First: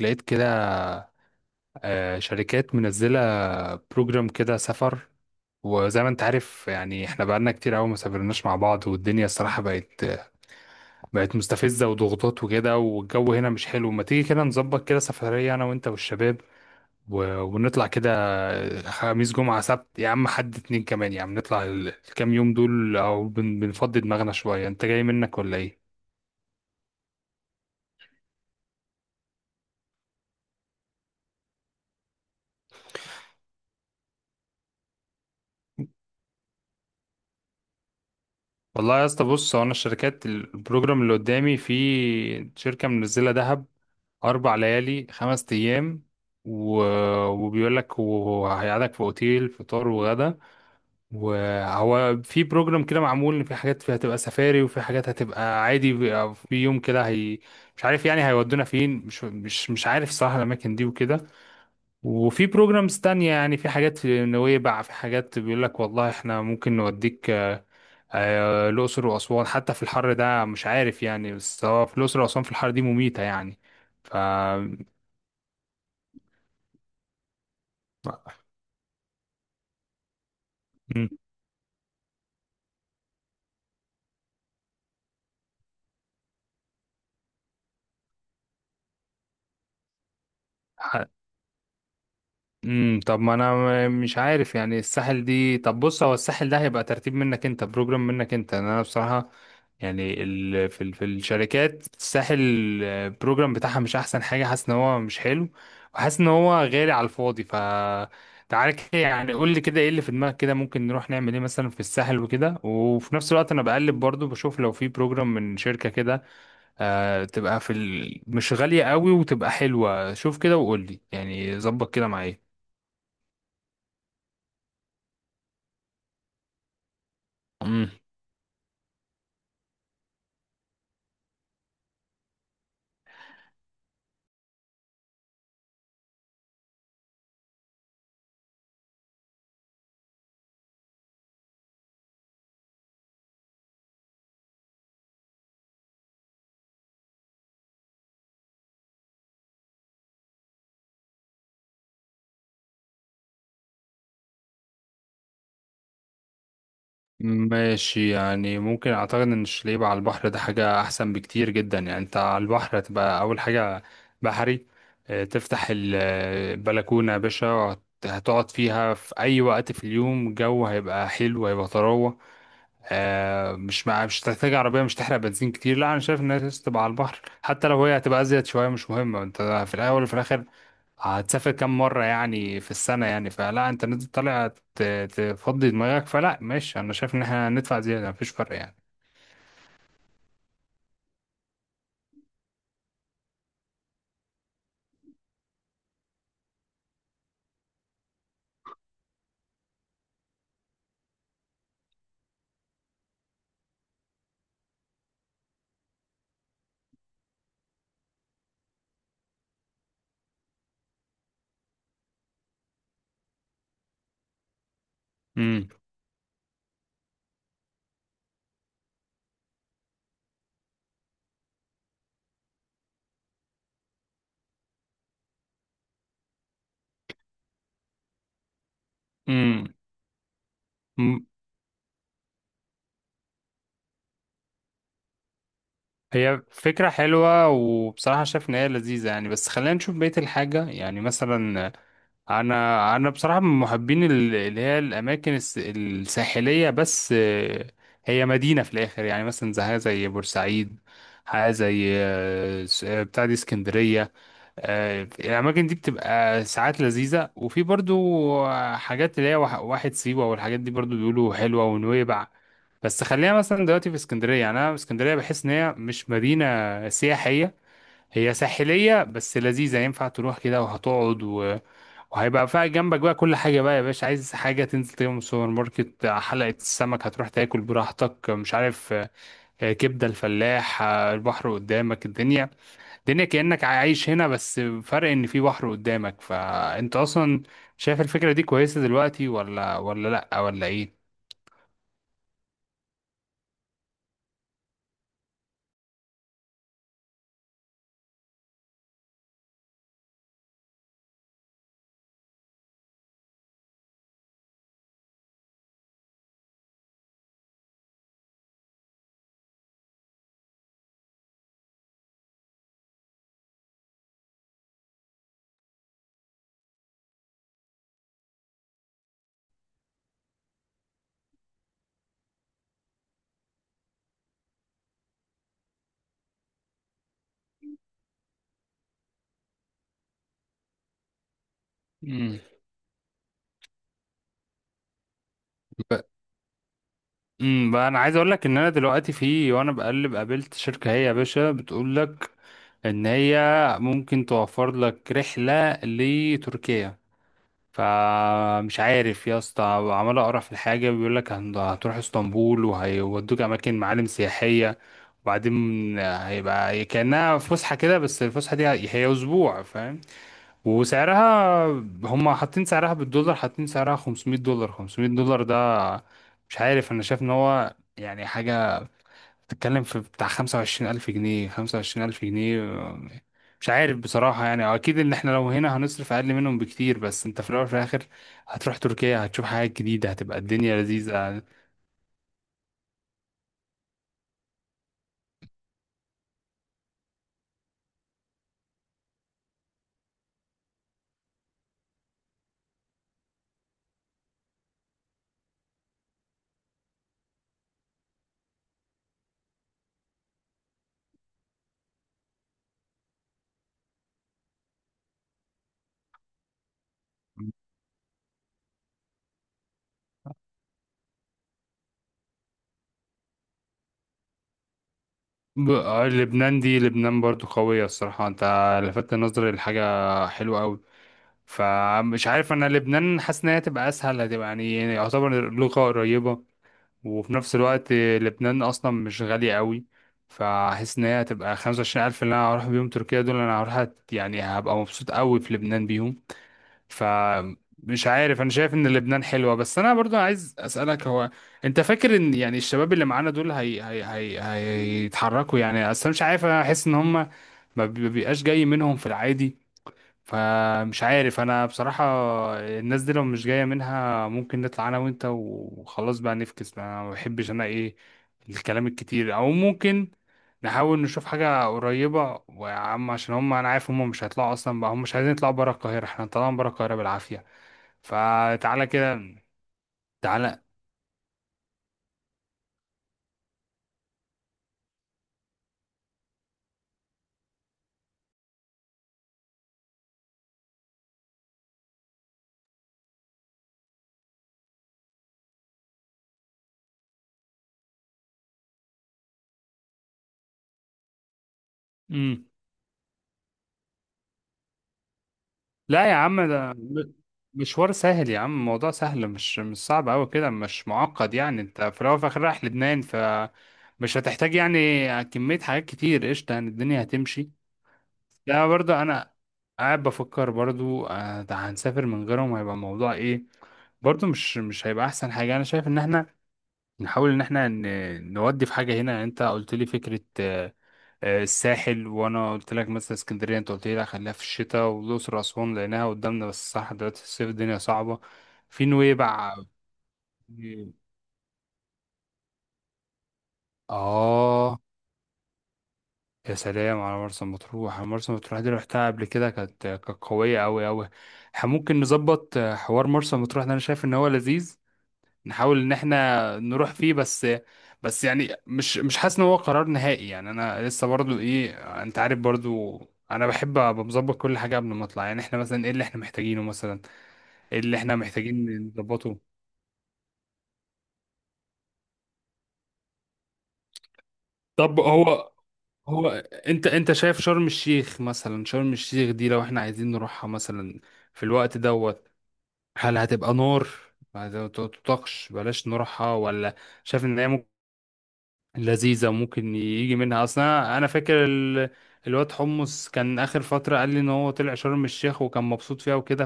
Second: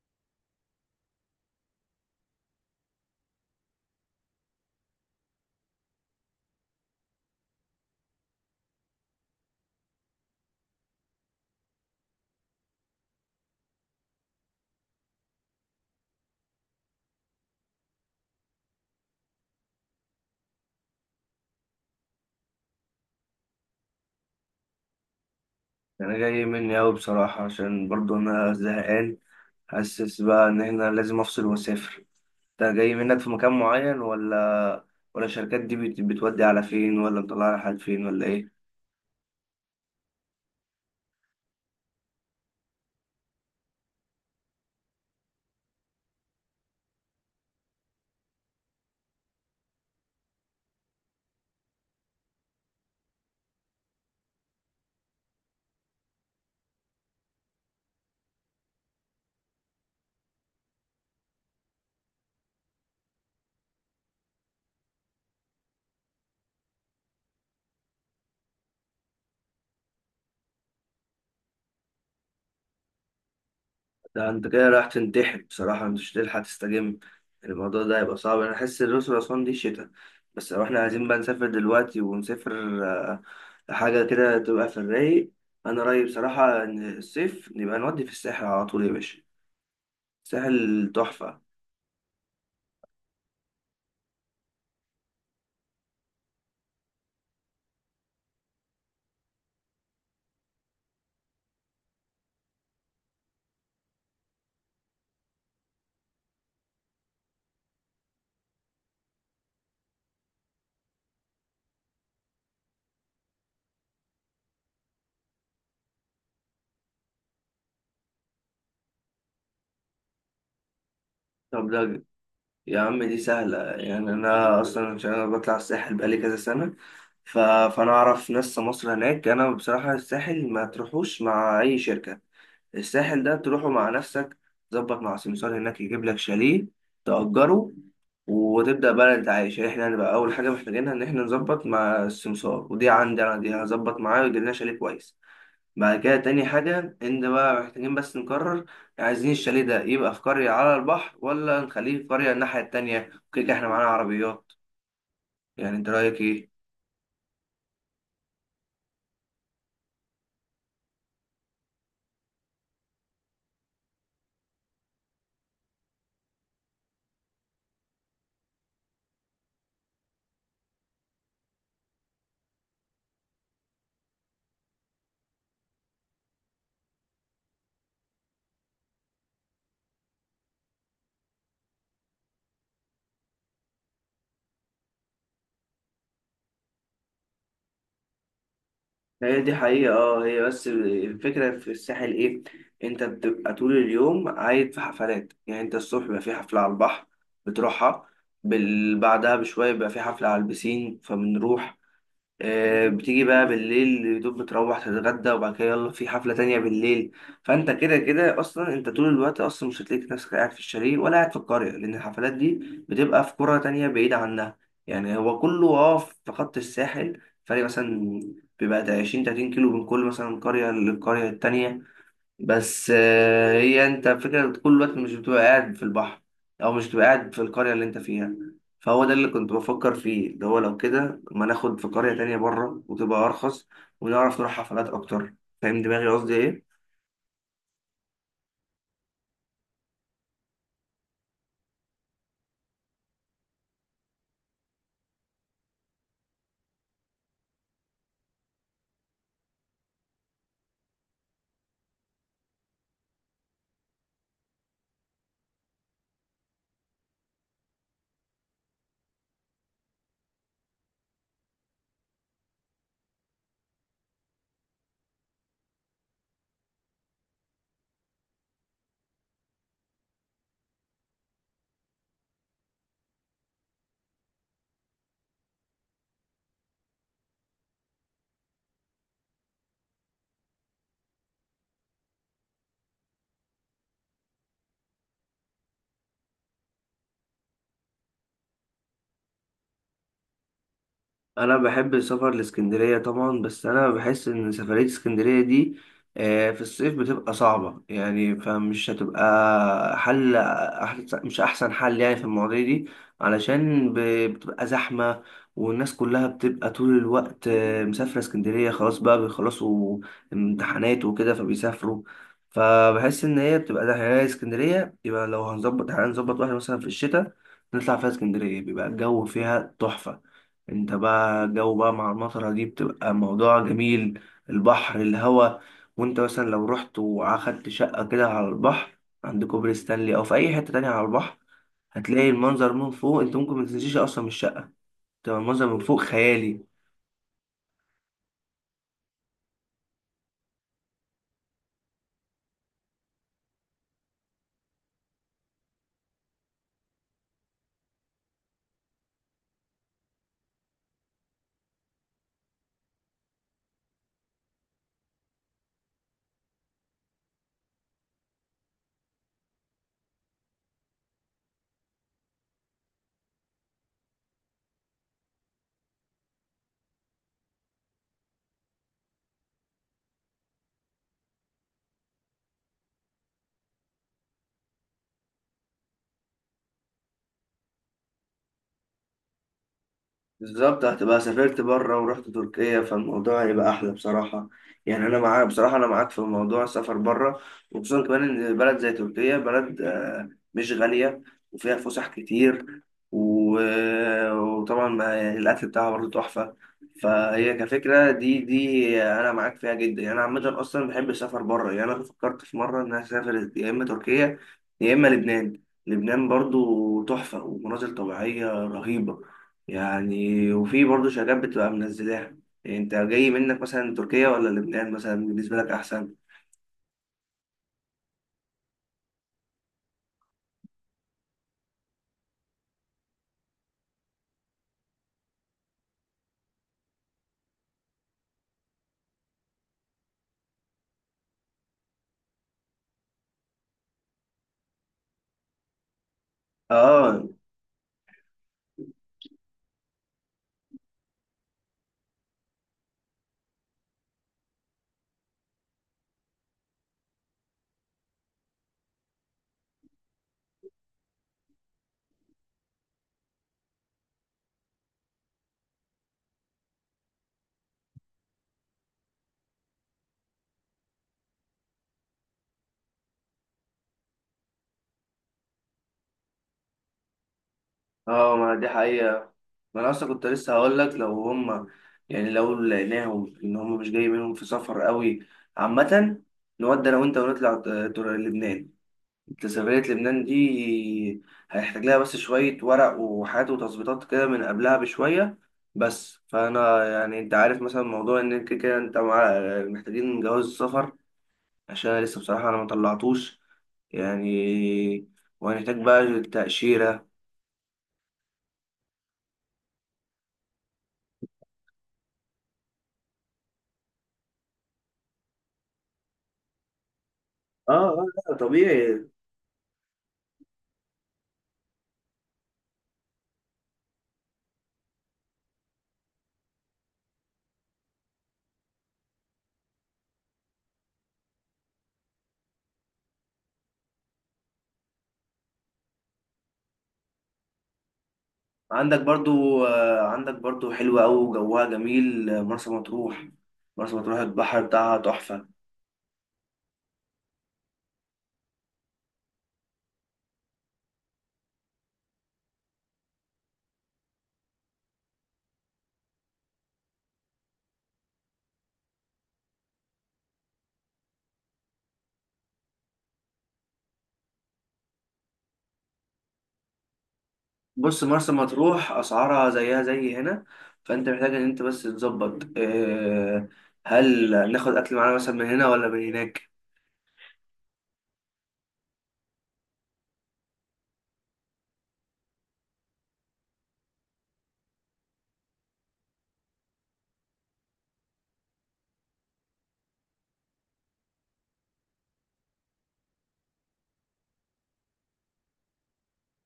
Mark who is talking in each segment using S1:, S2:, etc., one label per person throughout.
S1: لقيت كده، شركات منزلة بروجرام كده سفر. وزي ما انت عارف يعني احنا بقالنا كتير قوي ما سافرناش مع بعض، والدنيا الصراحة بقت مستفزة وضغوطات وكده، والجو هنا مش حلو. ما تيجي كده نظبط كده سفرية انا وانت والشباب ونطلع كده، خميس جمعة سبت يا عم، حد اتنين كمان يا عم، نطلع الكام يوم دول، او بنفضي دماغنا شوية. انت جاي منك ولا ايه؟
S2: انا جاي مني اوي، بصراحة، عشان برضو انا زهقان. حاسس بقى ان احنا لازم افصل واسافر. انت جاي منك في مكان معين، ولا الشركات دي بتودي على فين، ولا مطلعة على حد فين، ولا ايه؟
S1: والله يا اسطى، بص، هو انا الشركات البروجرام اللي قدامي في شركة منزلة دهب أربع ليالي خمس أيام و... وبيقول لك وهيقعدك في أوتيل فطار وغدا، وهو في بروجرام كده معمول إن في حاجات فيها هتبقى سفاري وفي حاجات هتبقى عادي، بيبقى في يوم كده هي مش عارف يعني هيودونا فين. مش عارف صراحة الأماكن دي وكده. وفي بروجرامز تانية يعني، في حاجات في نويبع، في حاجات بيقول لك والله إحنا ممكن نوديك، الأقصر وأسوان، حتى في الحر ده مش عارف يعني، بس هو في الأقصر وأسوان في الحر دي مميتة يعني.
S2: ده انت كده رايح تنتحر بصراحة، مش تلحق تستجم. الموضوع ده هيبقى صعب، انا احس الأقصر وأسوان دي شتا. بس لو احنا عايزين
S1: مم.
S2: بقى نسافر دلوقتي ونسافر آه، لحاجة كده تبقى في الرايق. انا رأيي بصراحة ان الصيف نبقى نودي في الساحل على طول يا باشا، الساحل
S1: ح-
S2: تحفة.
S1: طب ما انا مش عارف يعني الساحل دي. طب بص، هو الساحل ده هيبقى ترتيب منك انت، بروجرام منك انت، أنا بصراحة يعني في الشركات الساحل البروجرام بتاعها مش احسن حاجة، حاسس ان هو مش حلو، وحاسس ان هو غالي على الفاضي. ف تعالى كده، يعني قول لي كده ايه اللي في دماغك كده، ممكن نروح نعمل ايه مثلا في الساحل وكده، وفي نفس الوقت انا بقلب برضو بشوف لو في بروجرام من شركة كده تبقى مش غالية قوي وتبقى حلوة. شوف كده وقول لي يعني،
S2: طب
S1: ظبط
S2: ده
S1: كده معايا.
S2: يا عم دي سهلة، يعني أنا أصلا عشان أنا بطلع الساحل بقالي كذا سنة. فأنا
S1: مم.
S2: أعرف ناس مصر هناك. أنا بصراحة الساحل ما تروحوش مع أي شركة. الساحل ده تروحه مع نفسك، تظبط مع سمسار هناك يجيب لك شاليه تأجره، وتبدأ بقى أنت عايش. يعني إحنا هنبقى أول حاجة محتاجينها إن إحنا نظبط مع السمسار، ودي عندي أنا، دي هظبط معاه ويجيب لنا شاليه كويس. بعد كده تاني حاجة إن بقى محتاجين بس نقرر، عايزين الشاليه ده يبقى في قرية على البحر ولا نخليه في قرية الناحية التانية؟ كده كده إحنا معانا عربيات. يعني أنت رأيك إيه؟
S1: ماشي يعني، ممكن اعتقد ان الشليب على البحر ده حاجة احسن بكتير جدا. يعني انت على البحر هتبقى اول حاجة بحري، تفتح البلكونة يا باشا، هتقعد فيها في اي وقت في اليوم، الجو هيبقى حلو، هيبقى طراوة. مش هتحتاج عربية، مش تحرق بنزين كتير. لا أنا شايف إنها لازم تبقى على البحر، حتى لو هي هتبقى أزيد شوية مش مهمة. أنت في الأول وفي الآخر هتسافر كام مرة يعني في السنة، يعني فلا أنت نازل طالع ت- تفضي دماغك، فلا ماشي، أنا شايف إن إحنا هندفع زيادة مفيش فرق يعني.
S2: هي دي حقيقة اه، هي بس الفكرة في الساحل إيه؟ أنت بتبقى طول اليوم عايد في حفلات، يعني أنت الصبح بيبقى في حفلة على البحر بتروحها. بعدها بشوية بيبقى في حفلة على البسين فبنروح. بتيجي بقى بالليل يدوب بتروح تتغدى، وبعد كده يلا في حفلة تانية بالليل. فانت كده كده اصلا انت طول الوقت اصلا مش هتلاقي نفسك قاعد في الشاليه ولا قاعد في القرية، لان الحفلات دي بتبقى في قرى تانية بعيدة عنها. يعني هو كله
S1: امم
S2: في خط الساحل، فرق مثلا بيبقى ده 20 30 كيلو من كل مثلا قرية للقرية التانية. بس هي انت فكرة طول الوقت مش بتبقى قاعد في البحر، او مش بتبقى قاعد في القرية اللي انت فيها. فهو ده اللي كنت
S1: امم
S2: بفكر فيه، اللي هو لو كده
S1: أمم.
S2: ما ناخد في قرية تانية بره وتبقى ارخص ونعرف نروح حفلات اكتر. فاهم دماغي قصدي
S1: هي
S2: ايه؟
S1: فكرة حلوة وبصراحة شايف إن هي لذيذة يعني، بس خلينا نشوف بقية الحاجة يعني مثلا. انا بصراحه من محبين اللي هي الاماكن الساحليه، بس هي مدينه في الاخر يعني، مثلا زي بورسعيد، حاجه زي بتاع دي اسكندريه. الاماكن دي بتبقى ساعات لذيذه، وفي برضو حاجات اللي هي واحد سيوه والحاجات دي برضو بيقولوا حلوه، ونويبع. بس خلينا مثلا دلوقتي في اسكندريه، يعني انا اسكندريه بحس ان هي مش مدينه سياحيه، هي ساحلية بس لذيذة، ينفع تروح كده وهتقعد وهيبقى فيها جنبك بقى كل حاجة بقى يا باشا. عايز حاجة تنزل تجيبها من السوبر ماركت، حلقة السمك هتروح تاكل براحتك، مش عارف، كبدة الفلاح، البحر قدامك، الدنيا كأنك عايش هنا، بس فرق إن في بحر قدامك. فأنت أصلا شايف الفكرة دي كويسة دلوقتي، ولا لأ، ولا إيه؟
S2: انا بحب السفر لاسكندريه طبعا، بس انا بحس ان سفريه اسكندريه دي في الصيف بتبقى صعبه، يعني فمش هتبقى حل أحسن، مش احسن حل يعني في المواضيع دي. علشان بتبقى زحمه، والناس كلها بتبقى طول الوقت مسافره اسكندريه. خلاص بقى بيخلصوا امتحانات وكده فبيسافروا. فبحس ان هي بتبقى زحمه يعني اسكندريه، يبقى لو هنظبط، هنظبط واحده مثلا في الشتاء نطلع فيها اسكندريه، بيبقى الجو فيها تحفه. انت بقى جو بقى مع المطرة دي بتبقى موضوع جميل، البحر، الهوا. وانت مثلا لو رحت واخدت شقة كده على البحر عند كوبري ستانلي او في اي حتة تانية على البحر، هتلاقي المنظر من فوق، انت ممكن ما تنسيش اصلا. من الشقة تبقى المنظر من فوق
S1: مم.
S2: خيالي.
S1: امم. بقى انا عايز اقول لك ان انا دلوقتي في وانا بقلب قابلت شركه، هي يا باشا بتقول لك ان هي ممكن توفر لك رحله لتركيا. فمش عارف يا اسطى، عمال اقرا في الحاجه، بيقول لك هتروح اسطنبول، وهيودوك اماكن معالم سياحيه، وبعدين هيبقى كانها فسحه كده، بس الفسحه دي هي اسبوع، فاهم. وسعرها، هم حاطين سعرها بالدولار، حاطين سعرها $500. $500 ده مش عارف، انا شايف ان هو يعني حاجة بتتكلم في بتاع 25,000 جنيه. 25,000 جنيه مش عارف بصراحة يعني، اكيد ان احنا لو هنا هنصرف اقل منهم بكتير، بس انت في الاول وفي الاخر هتروح تركيا، هتشوف حاجات جديدة، هتبقى الدنيا
S2: بالظبط، هتبقى
S1: لذيذة.
S2: سافرت بره ورحت تركيا فالموضوع هيبقى احلى بصراحه. يعني انا معاك بصراحه، انا معاك في موضوع السفر بره، وخصوصا كمان ان بلد زي تركيا بلد مش غاليه وفيها فسح كتير وطبعا يعني الاكل بتاعها برضه تحفه. فهي كفكره دي انا معاك فيها جدا. يعني انا عامه اصلا بحب السفر بره، يعني انا فكرت في مره ان انا اسافر يا اما تركيا يا اما لبنان. لبنان برضه تحفه ومناظر طبيعيه رهيبه يعني، وفي برضه شركات بتبقى منزلاها. يعني انت جاي منك مثلا تركيا ولا لبنان، مثلا بالنسبة لك احسن؟
S1: لبنان دي، لبنان برضو قوية الصراحة، انت لفتت نظري لحاجة حلوة قوي. فمش عارف، انا لبنان حاسس ان هي تبقى اسهل، هتبقى يعني يعتبر لغة قريبة، وفي نفس الوقت لبنان اصلا مش غالية قوي، فحس ان هي هتبقى 25,000 الف اللي انا هروح بيهم تركيا دول، انا هروح يعني هبقى مبسوط قوي في لبنان بيهم.
S2: اه
S1: فمش عارف، انا شايف ان لبنان حلوة، بس انا برضو عايز اسألك. هو انت فاكر ان يعني الشباب اللي معانا دول هي هيتحركوا يعني؟ اصلا مش عارف، انا احس ان هم ما بي- بيبقاش جاي منهم في العادي. فمش عارف انا بصراحة، الناس دي لو مش جاية منها ممكن نطلع انا وانت وخلاص بقى، نفكس بقى. انا ما بحبش انا ايه الكلام الكتير، او ممكن نحاول نشوف حاجة قريبة، ويا عم عشان هم انا عارف هم مش هيطلعوا اصلا بقى، هم مش عايزين يطلعوا برا القاهرة، احنا طالعين برا القاهرة بالعافية.
S2: اه، ما دي
S1: فتعالى كده.
S2: حقيقة. ما انا اصلا كنت لسه هقول لك لو هم، يعني لو لقيناهم ان هم مش جاي منهم في سفر قوي، عامة نودي انا وانت ونطلع لبنان. جاذبية لبنان دي هيحتاج لها بس شوية ورق وحاجات وتظبيطات كده من قبلها بشوية. بس فأنا يعني أنت عارف مثلا موضوع إن كده كده أنت مع، محتاجين جواز السفر، عشان أنا لسه
S1: تعالى،
S2: بصراحة أنا مطلعتوش يعني، وهنحتاج
S1: لا يا
S2: بقى
S1: عم ده
S2: تأشيرة.
S1: مشوار سهل يا عم، الموضوع سهل، مش صعب قوي كده، مش معقد يعني، انت في الاول وفي الاخر رايح لبنان، ف مش هتحتاج يعني كمية حاجات كتير، قشطة يعني، الدنيا هتمشي.
S2: اه اه، لا
S1: لا برضه
S2: طبيعي.
S1: انا قاعد بفكر برضه ده هنسافر من غيرهم، هيبقى الموضوع ايه برضه؟ مش هيبقى احسن حاجة. انا شايف ان احنا نحاول ان احنا نودي في حاجة هنا، يعني انت قلت لي فكرة الساحل، وانا قلت لك مثلا اسكندريه، انت قلت لي لا خليها في الشتاء، والاقصر واسوان لانها قدامنا بس صح دلوقتي الصيف الدنيا صعبه، في
S2: عندك
S1: نويبع،
S2: برضو عندك برضو
S1: في-
S2: حلوة أوي وجوها جميل، مرسى مطروح. مرسى مطروح البحر
S1: اه،
S2: بتاعها تحفة.
S1: يا سلام على مرسى مطروح. مرسى مطروح دي رحتها قبل كده، كانت قويه قوي قوي. ممكن نظبط حوار مرسى مطروح ده، انا شايف ان هو لذيذ، نحاول ان احنا نروح فيه. بس بس يعني مش حاسس ان هو قرار نهائي يعني، انا لسه برضو ايه، انت عارف برضو، انا بحب ابقى مظبط كل حاجه قبل ما اطلع. يعني احنا مثلا ايه اللي احنا محتاجينه، مثلا ايه اللي
S2: بص
S1: احنا
S2: مرسى
S1: محتاجين
S2: مطروح
S1: نظبطه.
S2: اسعارها زيها زي هنا، فانت محتاج ان انت بس تظبط. هل ناخد اكل
S1: طب
S2: معانا مثلا من
S1: هو
S2: هنا ولا من
S1: هو
S2: هناك؟
S1: انت شايف شرم الشيخ مثلا؟ شرم الشيخ دي لو احنا عايزين نروحها مثلا في الوقت دوت، هل هتبقى نار ما تطاقش بلاش نروحها، ولا شايف ان هي لذيذة ممكن يجي منها؟ أصلا أنا فاكر الواد حمص كان آخر فترة قال لي إن هو طلع شرم الشيخ وكان مبسوط فيها وكده،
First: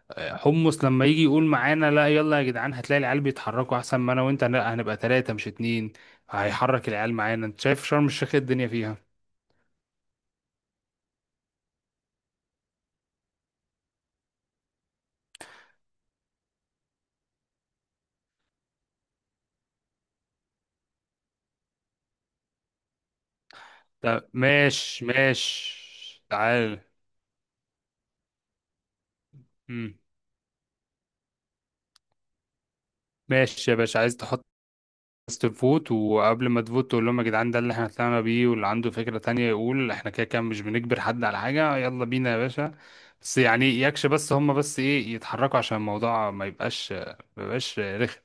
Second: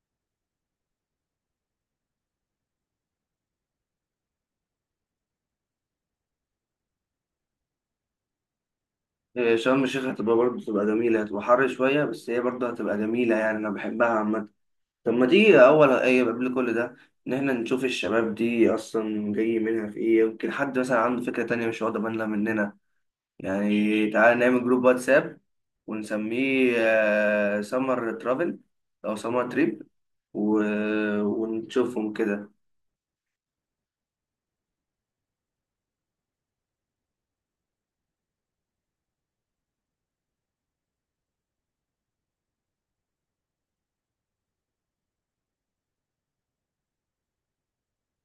S1: فحمص لما يجي يقول معانا لا يلا يا جدعان، هتلاقي العيال بيتحركوا، أحسن ما أنا وأنت لا، هنبقى تلاتة مش اتنين، هيحرك العيال معانا. أنت شايف شرم الشيخ إيه الدنيا فيها؟
S2: شرم الشيخ هتبقى برضه تبقى جميلة، هتبقى حر شوية بس هي برضه هتبقى جميلة يعني أنا بحبها عامة. طب ما تيجي أول أي قبل كل ده إن إحنا نشوف الشباب دي أصلا جاي منها في إيه، يمكن حد مثلا عنده فكرة تانية مش واخدة بالنا مننا. يعني
S1: طب
S2: تعالى نعمل جروب
S1: ماشي
S2: واتساب
S1: ماشي، تعال.
S2: ونسميه سمر ترافل أو سمر تريب،
S1: مم.
S2: و... ونشوفهم كده.
S1: ماشي يا باشا، عايز تحط الناس تفوت، وقبل ما تفوت تقول لهم يا جدعان ده اللي احنا طلعنا بيه، واللي عنده فكرة تانية يقول، احنا كده كده مش بنجبر حد على حاجة، يلا بينا يا باشا. بس يعني يكش، بس هم بس ايه يتحركوا، عشان الموضوع ما يبقاش ما رخم.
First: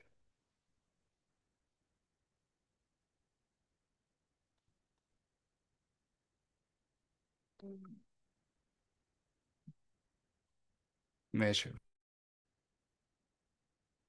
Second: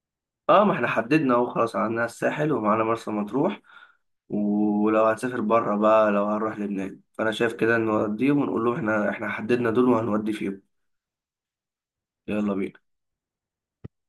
S2: اه، ما احنا حددنا اهو، خلاص عندنا الساحل ومعانا مرسى مطروح. ولو هنسافر بره بقى لو هنروح لبنان، فانا شايف كده نوديهم ونقول لهم احنا حددنا دول وهنودي فيهم.
S1: ماشي.
S2: يلا بينا.